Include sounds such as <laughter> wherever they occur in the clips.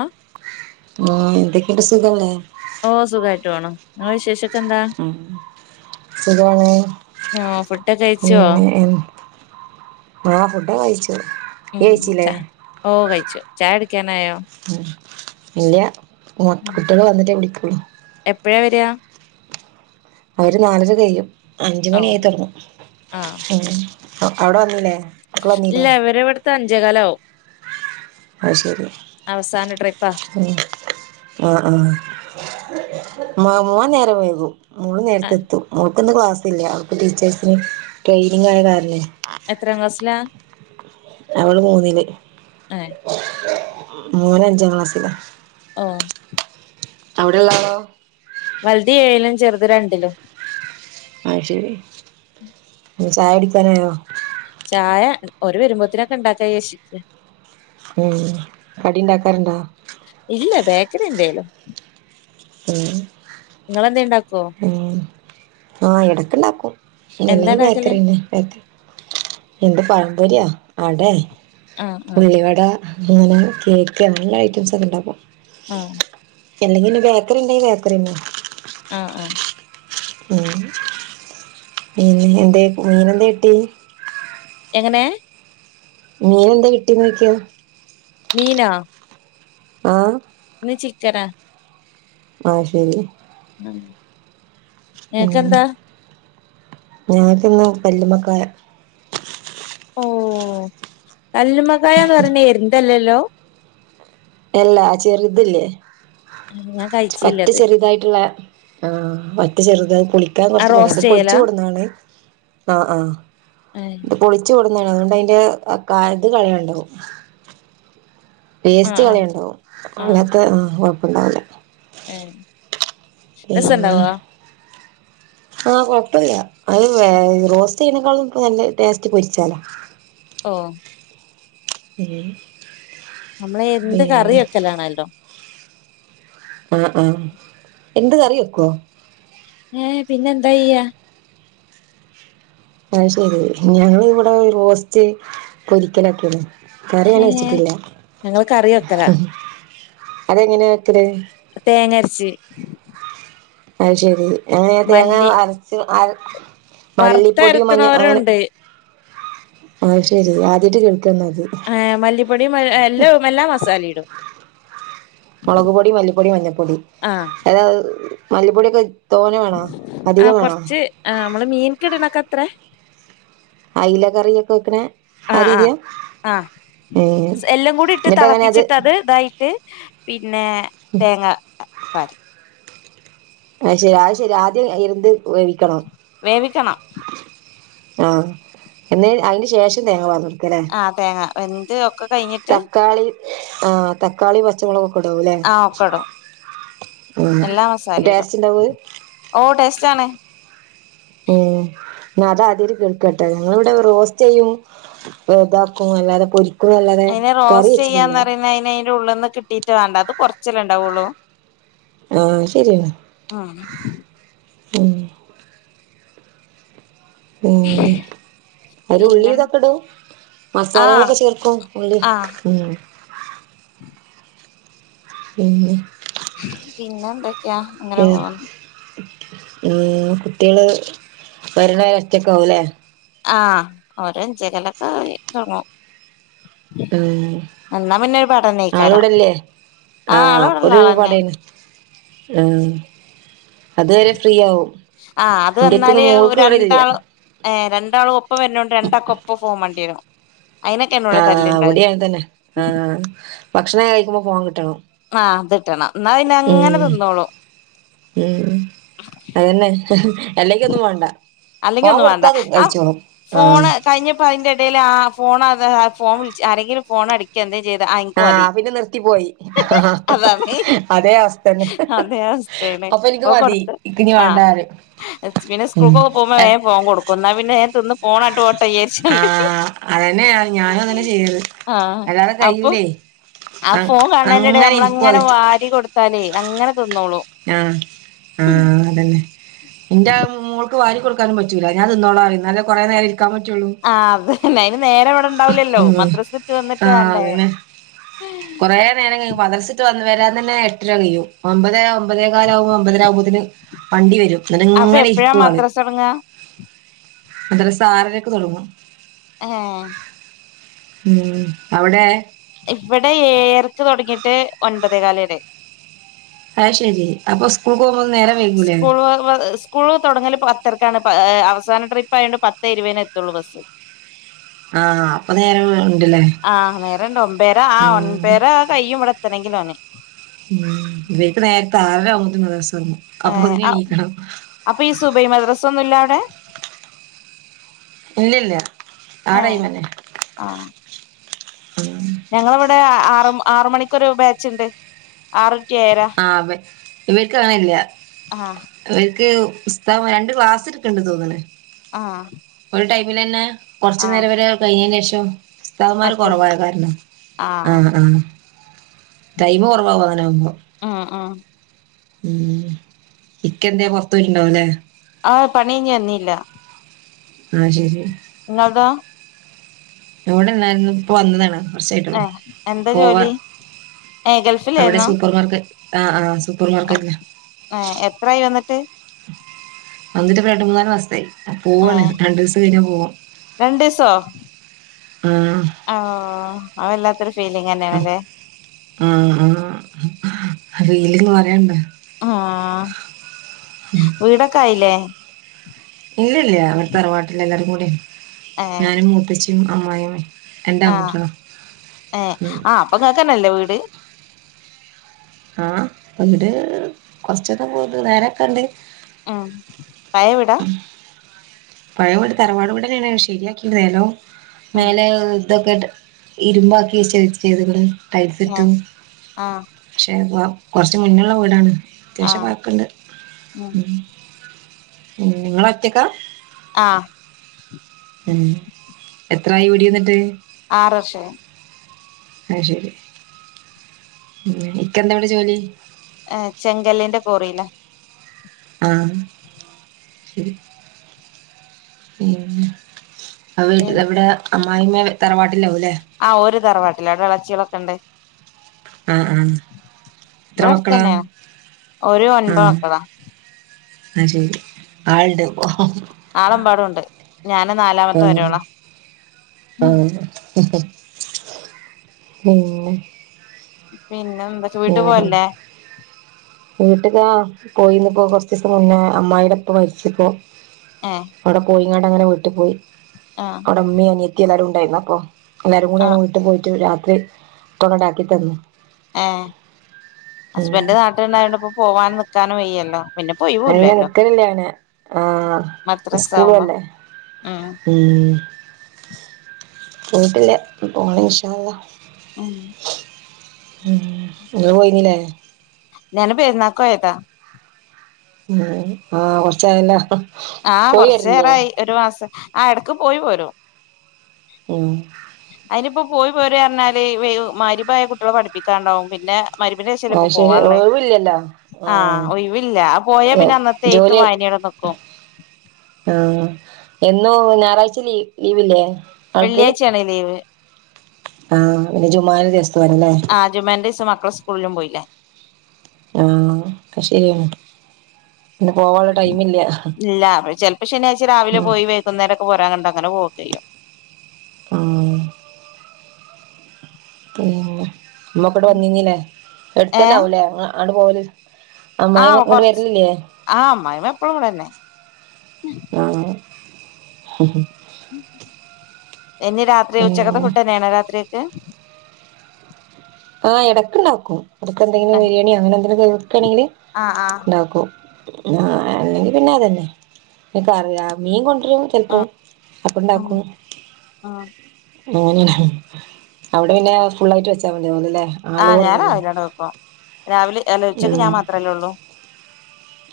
ഏ ആ എന്തൊക്കെയന്റെ സുഖല്ലേ ഓ സുഖമായിട്ട് വേണം വിശേഷം ഉം സഖണി ഓ ഫുഡൊക്കെ കഴിച്ചോ പിന്ന ആഹ ഫുഡ കഴിച്ചു ഉ ഇയ്യ് കഴിച്ചില്ലേ? ഓ കഴിച്ചു ചാടിക്കാനായോ ഇല്ല കുട്ടികള് വന്നിട്ടേ വിളിക്കുള്ളു എപ്പോഴേ വര അവര് നാലര കയ്യും അഞ്ച ഓ മണി ആയി തുടങ്ങും ആഹ് അവിടെ വന്നില്ലേ മക്കള് ഇല്ല വന്നില്ലേ? ഇവരെവിടുത്തെ അഞ്ചേ കാല ആവും അ ശരി ട്രിപ്പാ ഉ ആഹ ആഹ മ മോൻ നേരം വൈകു മോൾ നേരത്തെ ആഹ് എത്തു പന്ന് ക്ലാസ് ഇല്ല അവർക്ക് ടച്ചേഴ്സിന് ട്രെയിനിങ് ആയ കാരണേ എത്രയും ക്ലാസ്സില അവള് മൂന്നില് ഹ മൂന അഞ്ചാം ക്ലാസ്സില ആഹ അവിടെള്ളാവോ വലതി ഏഴിലും ചെറുത് രണ്ടിലോ അ ശരി ഉ സാഡ കോ ചായ ഒരു വരുമ്പോത്തിനൊക്കെ ഇണ്ടാക്കാ ചേേഷി ഉം കടിണ്ടാക്കാറുണ്ടാ ച എന്തല്ലോ ഉം നിങ്ങെന്ത ഇണ്ടാക്കോ ആഹ ഇടക്ക എന്താ ഇണ്ടാക്കുംല്ലെങ്കി ഉണ്ടാക്കല് ബേക്കറിന്നെ ബേക്കറി എന്ത് പറഴമ്പര്യാ അടെേ ആഹ് ആഹ് പുല്ലിവട അങ്ങനെ കേക്ക് അങ്ങനുള്ള ഐറ്റംസ് ഒക്കെ ഇണ്ടപ്പ ആഹ അല്ലെങ്കി ബേക്കറി ഉണ്ടെങ്ക ബേക്കറിന്ന് ആഹ ആഹ ഉം പിന്നെ എന്ത മീനെന്ത കട്ടി എങ്ങനെ മീന എന്താ കിട്ടീന്ന് നോക്കിയ മീന ആഹ ഇ ചിച്ചരാ ആ ശരി ഏക്ക എന്താ ഞൻക്കന്ന പല്ലുമക്ക ഓ കല്ല്മക്കായന്ന് പറഞ്ഞ എന്തല്ലല്ലോ അല്ലാ ചെറുതല്ലേ ഞാൻ പറ്റ കഴിച്ചില്ലത് ചെറുതായിട്ടുള്ള ആഹ മറ്റ ചെറുതത് കുളിക്കാൻ ആ കുറച്ച് പണ അത് റോസ്റ്റ് കുളിച്ചു ചെയ്യലാ കൊടുന്നതാണ് ആ ആഹ് ഇത് ആ പൊളിച്ചു കൊടുന്നതാണ് അതുകൊണ്ട് അതിറെ ഇത് കളുണ്ടാവും പേസ്റ്റ് ആ കളിയുണ്ടാവും അങ്ങത്തെ കൊഴപ്പുണ്ടാവല രസുണ്ടാവവാ ആഹ കൊഴപ്പമില്ല അത് റോസ്റ്റ് ചെയ്യതിനേക്കാളും ഇ നല്ല ടേസ്റ്റ് പൊരിച്ചാലോ ആഹ ഉം നമ്മള എന്ത് കറി വെക്കലാണല്ലോ ആഹ ആഹ എന്ത് കറി വെക്കുവ ഏ പിന്നെ എന്താ ചെയ്യ അഹ ശരി ഞങ്ങ ഇവിടെ റോസ്റ്റ് പൊരിക്കലൊക്കെയാണ് കറിങ്ങനെ ഏ വെച്ചിട്ടില്ല ഞങ്ങള് കറി വെക്കലാ അതെങ്ങനെ തേങ്ങർച്ചി അത് ശരി അങ്ങന തേങ്ങ അരച്ച് മല്ലിപ്പൊടിയും മഞ്ഞ അങ്ങനെ വറുത്തരക്കണോരുണ്ട് ശരി ആദ്യട്ട് കൾക്കന്നത് ഏ മല്ലിപ്പൊടി എല്ലാം എല്ലാ മസാലയും ഇടും മുളക് പൊടി മല്ലിപ്പൊടി മഞ്ഞപ്പൊടി ആ അഏത മല്ലിപ്പൊടിയൊക്കെ തോനെ വേണോ ആ അധികം വേണോ കൊറച്ച് ആ നമ്മള് മീൻ കെടണൊക്കെ എത്ര അയില കറൊക്കെ വെക്കണേ ആ രീതിയാ ആ ഏ എല്ലാം കൂടി ഇട്ട് എന്നിട്ട് അങ്ങനെ തിളപ്പിച്ചിട്ട് അത് ഇതായിട്ട് പിന്നെ തേങ്ങ പറ ആ ശരി അത് ശരി ആദ്യം ഇന്ത് വേവിക്കണം ആഹ എന്നേ അതിന് ശേഷം തേങ്ങ വന്നു ആഹ തേങ്ങ എന്ത് ഒക്കെ കഴിഞ്ഞിട്ട് തക്കാളി തക്കാളി പച്ചമള ആ ഒക്കെ ഇടും എല്ലാ ടല്ലേസ്ണ്ടാവ ച്ചണ അതാദ്യരു കിൾക്ക കേട്ടെ ഞങ്ങള ഇവിടെ റോസ്റ്റ് ചെയ്യും ഇതാക്കും അല്ലാതെ പൊ കുല്ലാതെ അതിന് കറി റോസ്റ്റ് വെച്ചിട്ടില്ല ചെയ്യാന്ന് പറയുന്ന അതിന് അതിന്റെ ഉള്ളിൽന്ന് കിട്ടിയിട്ട് വേണ്ട അത് കൊറച്ചല്ല ഉണ്ടാവുള്ളൂ ആഹ ശരിയെന്നാ ആഹ ഉ അവ ഉള്ളി പിന്നെ ഇതൊക്കെ ഇടും ആ മസാലകളൊക്കെ ചേർക്കും ഉള്ളി ആ ഉം പിന്നെ എന്തൊക്കെയാ അങ്ങനെ വേറെ പോകുന്നു ഉം കുട്ടികള് വരണ വരെ ഒറ്റക്ക ആവലേ ആ ഓരഞ്ചകലക്കെ ആയി തുടങ്ങും ഉ എന്നാ പിന്നെ ഒരു ആള് പടന്നേക്കാരം ഇവിടെല്ലേ ആ ആള് അപ്പൊ ഇവിടെള്ള ആളന്നെ ഒരുപടേന ആ അതുവരെ ഫ്രീയാവും ആ അത് വന്നാല് ഇല്ല രണ്ടാള് ഏ രണ്ടാളും ഒപ്പം വരണോണ്ട് രണ്ടാക്കെ ഒപ്പ ഫോൺ മാണ്ടി വരും അതിനൊക്കെ എന്നോട് ആ തല്ലുണ്ടാവുക അവിടെയാണ് തന്നെ ആ ഭക്ഷണം കഴിക്കുമ്പോ ഫോൺ കിട്ടണം ആ കിട്ടണം എന്നാ പിന്നെ അങ്ങനെ ഉം തിന്നോളു ഉം അതന്നെ അല്ലെങ്കി ഒന്നും വാണ്ട അല്ലെങ്കിൽ ഒന്നും വാണ്ട ആ ആഹ് ഫോണ് കഴിഞ്ഞപ്പോ അതിന്റെ ഇടൽ ആ ഫോൺ ഫോൺ വിളിച്ച് ആരെങ്കിലും ഫോൺ അടിക്കെ എന്തേ ചെയ്ത അത്ക്ക മതി ആഹ് പിന്നെ നിർത്തിപ്പോയി അതാ മെയിൻ അതേ അവസ്ഥന്നെ അതെ <unintelligible> അപ്പൊ എനിക്ക് ഇപ്പം മതി കൊടുത്തു ഇക്കിനി ആ വേണ്ടാറിയും പിന്നെ സ്കൂൾ ഉം ഒക്കെ പോകു പോകുമ്പോൾ വേഗം ഫോൺ കൊടുക്കും എന്ന പിന്നെ ഞാൻ പിന്നെ പോണപാട്ട് പോകട്ടെ വിചാരിച്ചണ്ട് അനെയ ഞാനും അങ്ങനെ ചെയ്ത് അല്ലാതെ അപ്പൊ കഴിയൂലേ ആ ഫോൺ കാണേന്റെടല് നമ്മള അങ്ങനെ വാരി കൊടുത്താലേ അങ്ങനെ തിന്നോളും ആ ആ അതന്നെ എന്റെ മോൾ ക്ക് വാരി കൊടുക്കാനും പറ്റൂല ഞൻ തിന്നോള ഇന്നലെ കുറ നേരം ഇരി ആ അത്ന്നെ അയിന് നേരെ ഇവിടെ ഇണ്ടാവില്ലല്ലോ ഉം മദ്രസ ഇട്ട വന്നിട്ട് വണ്ടേ കുറേ നേരം കഴിയും മദ്രസ വിട്ട് വരാൻ തന്നെ എട്ടര കയ്യും ഒമ്പത് ഒമ്പതേ കാലാവകുമ്പോൾ ഒമ്പതര ആകുമ്പോതിന് വണ്ടി വരും എന്നട്ട് അപ്പൊ ഇങ്ങനെ എപ്പഴാ ഇരിക്കുവള് മദ്രസ തൊടങ്ങാ മദസ ആറരക്ക്തുടങ്ങും ഹേ ഉം അവിടെ ഇവിടെ ഏഴർക്ക് തുടങ്ങിട്ട് ഒൻപതേ കാല് വരെ ആയ് ശരി അപ്പസ്കൂൾ സ്കൂൾ സ്കൂൾ തുടങ്ങൽ പത്ത് ർക്കാണ് അവസാന ട്രിപ്പ് ആയൊണ്ട് പത്തേ ഇരുപതിനെ എത്തുള്ളൂ ബസ് ആഹ് അപ്പൊ നേരം ഉണ്ടല്ലേ ആ നേരണ്ട് ഒൻപേരാ ആ ആഹ് ഉം ഒൻപേരാ കയ്യും ഇവടെത്തണെ ങ്കിൽ ഓന് ഉ ഇവർക്ക്‌ നേരത്തെ ആറരയാകുമ്പത്തേക്കും മദ്ര ഏഹ് അപ്പൊതിന് എണീക്കണം അപ്പൊ ഈ സുബൈ മദ്രസ ഒന്നുല്ല അവിടെ ഇല്ല ഇല്ല ആ ഏഹ് ടൈമന്നെ ഞങ്ങളവിടെ ആറ ആറ മണിക്കൊരു ബാച്ച് ഉണ്ട് ആറ് ടു ഏഴര ആ ഇവർക്ക് അങ്ങനെയില്ല ആഹ് ഇവർ ഇവർക്ക് ഉസ്താതന്മാര് രണ്ട് ക്ലാസ്ടുക്കണ്ട് തോന്നണ് ആഹ് ടൈമിൽ തന്നെ കുറച്ചു ആഹ് നേരം വരെ കഴിഞ്ഞതിന് ശേഷം മറ്റേ ഉസ്തതന്മാര്കൊറവായ കാരണം ആ ആഹ് ആ ടൈമ കുറവക അങ്ങനെ ആകുബം ആ ആ ഉം ഇക്കെന്ത പുറത്ത് പോയിട്ടുണ്ടാവൂ ല്ലേ ആഹ പണി കഴിഞ്ഞ് വന്നില്ല ആ ശരി ഇങ്ങള്തോ ഇവിടെല്ലായിരുന്നു ഇപ്പ വന്നതാണ് കൂർച്ചയായിട്ടള്ളൂ ഏഹ് എന്താ പോവാ ജോലി ഏഹ് അവിടെ ഗൾഫിലായിരുന്നോ സൂപ്പർമാർക്കറ്റ് ആ ആ സൂപ്പർ മാർക്കറ്റ് ഏഹ് എത്രായി വന്നിട്ട് വന്നിട്ട് രണ്ട് മൂന്നല് മാസയി പോവാണ് ഏഹ് രണ്ടു ദിവസ കഴിഞ്ഞാ പോവും ആഹ് ആഹ അവ എല്ലാത്ത ആ ആ ആ വീലന്ന് പറയണ്ട ആഹ വീടൊക്കെ ആയില്ലേ ഇല്ലല്ല അവർ തറവാട്ടില്ല എല്ലാരും കൂടെ ഞാനും മൂത്തച്ഛും അമ്മായും ആഹ ഏ ആഹ അപ്പൊ കേക്കന്നല്ലോ വീട് ആഹ്ട് കൊറച്ചന്ന പോുന്നു നേരൊക്കെണ്ട് ഉം പയവിടാ പഴയ വീട് തറവാട്ട തന്നെയണ ശരിയാക്കിരുന്നല്ലോ ഉം മലെ ഇതൊക്കെ ഇരുമ്പക്കി ചെയ്തണ്ട് ഏഹ് ൈഫത്തും ആഹ് പക്ഷെ കുറച്ച് മുന്നുള്ള വീടാണ് അത്യാവശ്യം ആഹ് വക്കണ്ട് ഉം ഉ നിങ്ങ ഒറ്റക്കാ ആഹ ഉം എത്രായി വീടി വന്നിട്ട് ആറഷേ ആഹ ശരി ഉ ഇക്കെന്താവിടെ ജോലി ചെങ്കല്ലിന്റെ കോറില്ലേ ആഹ ശരി അട്ട പിന്നെ ഇവിടെ അമ്മായിമ്മ തറവാട്ട ആഹ് ഒരു തറവാട്ടില്ല അവിടെ ഇളച്ചികളൊക്കെ ഉണ്ട് ആഹ ആ എത്ര ഇവിടെ മക്കളാ അടുത്തന്നെയാ ഓര് ഉ ഒൻപത് മക്കളാ അ ശെ ആൾട് നാളെമ്പാടു ഉണ്ട് ഞാന് നാലാമത്തെ വരോളാ ആഹ പിന്നെ പിന്നെ എന്താച്ച വീട്ടു പോയല്ലേ വീട്ടക്കാ പോയിന്ന്പ്പോ കൊറച്ച ദിവസം മുന്നേ അമ്മായിയുടെപ്പ മരിച്ചിപ്പോ ഏഹ് അവിടെ പോയിങ്ങാട് അങ്ങനെ വീട്ടിൽ പോയി ആഹ് അവിടെ അമ്മീ അനിയ എത്തിയ എല്ലാവരും ഉണ്ടായിരുന്നു അപ്പൊ നര കൂടിെ ആഹ് വീട്ടു പോയിട്ട് രാത്രി കൊണടാക്കി തന്നു ഏ ഉം ഹസ്ബൻഡ് നാട്ടിലുണ്ടായുകണ്ട് ഇപ്പോ പോവാനും നക്കാനും വയ്യല്ലോ പിന്നെ നല്ല പോയിവൂല്ലല്ലോ നിക്കലല്ലാണ് ആഹ മദ്രസ സ്കൂള ആവുമ്പോ അല്ലേ ഉം ഉം വീട്ടില്ലേ പോണ വിഷല്ല ഉം ഇ പോയിനില്ലേ ഞൻ പേരുന്നക്കോ ഏതാ ഉ ആഹ കൊറച്ചായല്ല ആഹ കൊറച്ചു നേേരായി ഒരു മാസം ആ എടക്ക് പോയി പോരോ ഓ അതിനിപ്പോ പോയി പോര പറഞ്ഞാല് മാരിയഭായ കുട്ടികളെ പഠിപ്പിക്കാണ്ടാവും പിന്നെ മരുമിനേശേയില ഇപ്പോ ആഹ് ശരി പോവുള്ളേ ഒഴിവില്ലല്ലോ ആഹ് ഒയവില്ല ആ പോയാ പിന്നെ അന്നത്തെ എഴത്ത് വായനയുടെ ക്ക ആഹ എന്നും ഞായറാഴ്ച ല ലീവില്ലേ ആൾക്ക് വെള്ളിയാഴ്ച അണയിലേവ് ആഹ് പിന്നെ ജുമാന്റെ ദിവസത്തല്ലേ ആ ജുമാൻറൈസും മക്കളെ സ്കൂളിലും പോയില്ലേ ആഹ ശരിയാണ് പിന്നെ പോവാനുള്ള ടൈമില്ല ഇല്ല ചിലപ്പോ ശനിയാഴ്ച രാവിലെ ഉം പോയി വെക്കുന്നേരൊക്കെ പോരാ കണ്ട അങ്ങനെ പോക ചെയ്യാം ആ പി അമ്മൊക്കോട്ട് വന്നല്ലേ എടുത്തന്നെ ആാവലേ അ പോല ആ കൊറച്ച് ആഹ് മ എപ്പഴും കൂടെ തന്നെ ആഹ് ഇനി രാത്രി ഉച്ചക്കത്തെ പിന്നെ ഫുഡ് ന്നെയണോ രാത്രിക്ക് ആഹ് എടക്ക്ണ്ടാക്കും അതക്കെന്തെങ്കിലും ബിരിയാണി അങ്ങനെ എന്തെങ്കിലും കേക്കയാണെങ്കി ആഹ് ആഹ് ഉണ്ടാക്കോ ആഹ് അല്ലെങ്കി പിന്നെ അതന്നെ എൻക്ക് അറിയ മീൻ കൊ <unintelligible> ചെലപ്പോ ഉം അപ്പണ്ടാക്കും ഉം അങ്ങനെയ അവിടെ പിന്നെ ഫുള്ളായിട്ട് വെച്ചാ മതിയാഊലല്ലേ ആഹ് ഞാൻ രാവിലെണ്ട് വെക്കു രാവിലെ എല ഉച്ചയ്ക്ക് ഉം ഞാൻ മാത്രല്ലേ ഉള്ളൂ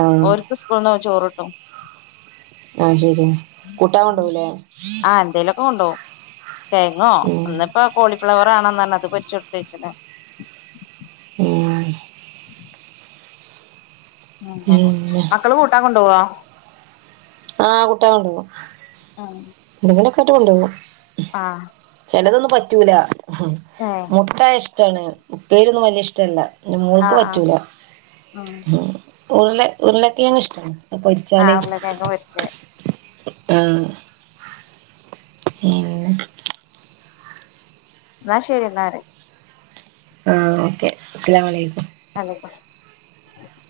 ആഹ് ഓര്ക്ക് സ്കൂൾന്ന് ചോറ് കിട്ടും ആഹ് ശരിയാ കൂട്ടാൻ കൊണ്ടോവൂലേ ആഹ് എന്തേലൊക്കെ കൊണ്ടോഉ കെയങ്ങോ ഉം ന്നിപ്പോ കോളിഫ്ലവർ ആണം ന്നർഞ അത് പൊരിചൊടുത്തേച്ന് <unintelligible> അങ്ങനെ പിന്നെ മക്കള് കൂട്ടാൻ കൊണ്ടോവോ? ആഹ് കുട്ടാൻ കൊണ്ടോവും ഉം എന്തെങ്കിലൊക്കാറ്റ് കൊണ്ടോവും. ആഹ് ചെലതൊന്നും പറ്റൂല ഏഹ് മുട്ട ഇഷ്ടാണ് ഉപ്പേരിന്നും വലിയ ഇഷ്ടല്ല. എഹ് മോൾക്ക് ആഹ് ആഹ് പറ്റൂല. ഉം ഉരുളെ ഉരുളക്കഴങ് ഇഷ്ട അഹ് പോരിച്ചാല് ചെ <unintelligible> ആഹ് പിന്നെ ന്നാ ശരി ന്നാല് ആ ഓക്കെ അസ്സലാമലേക്കും മാലേക്കും <unintelligible>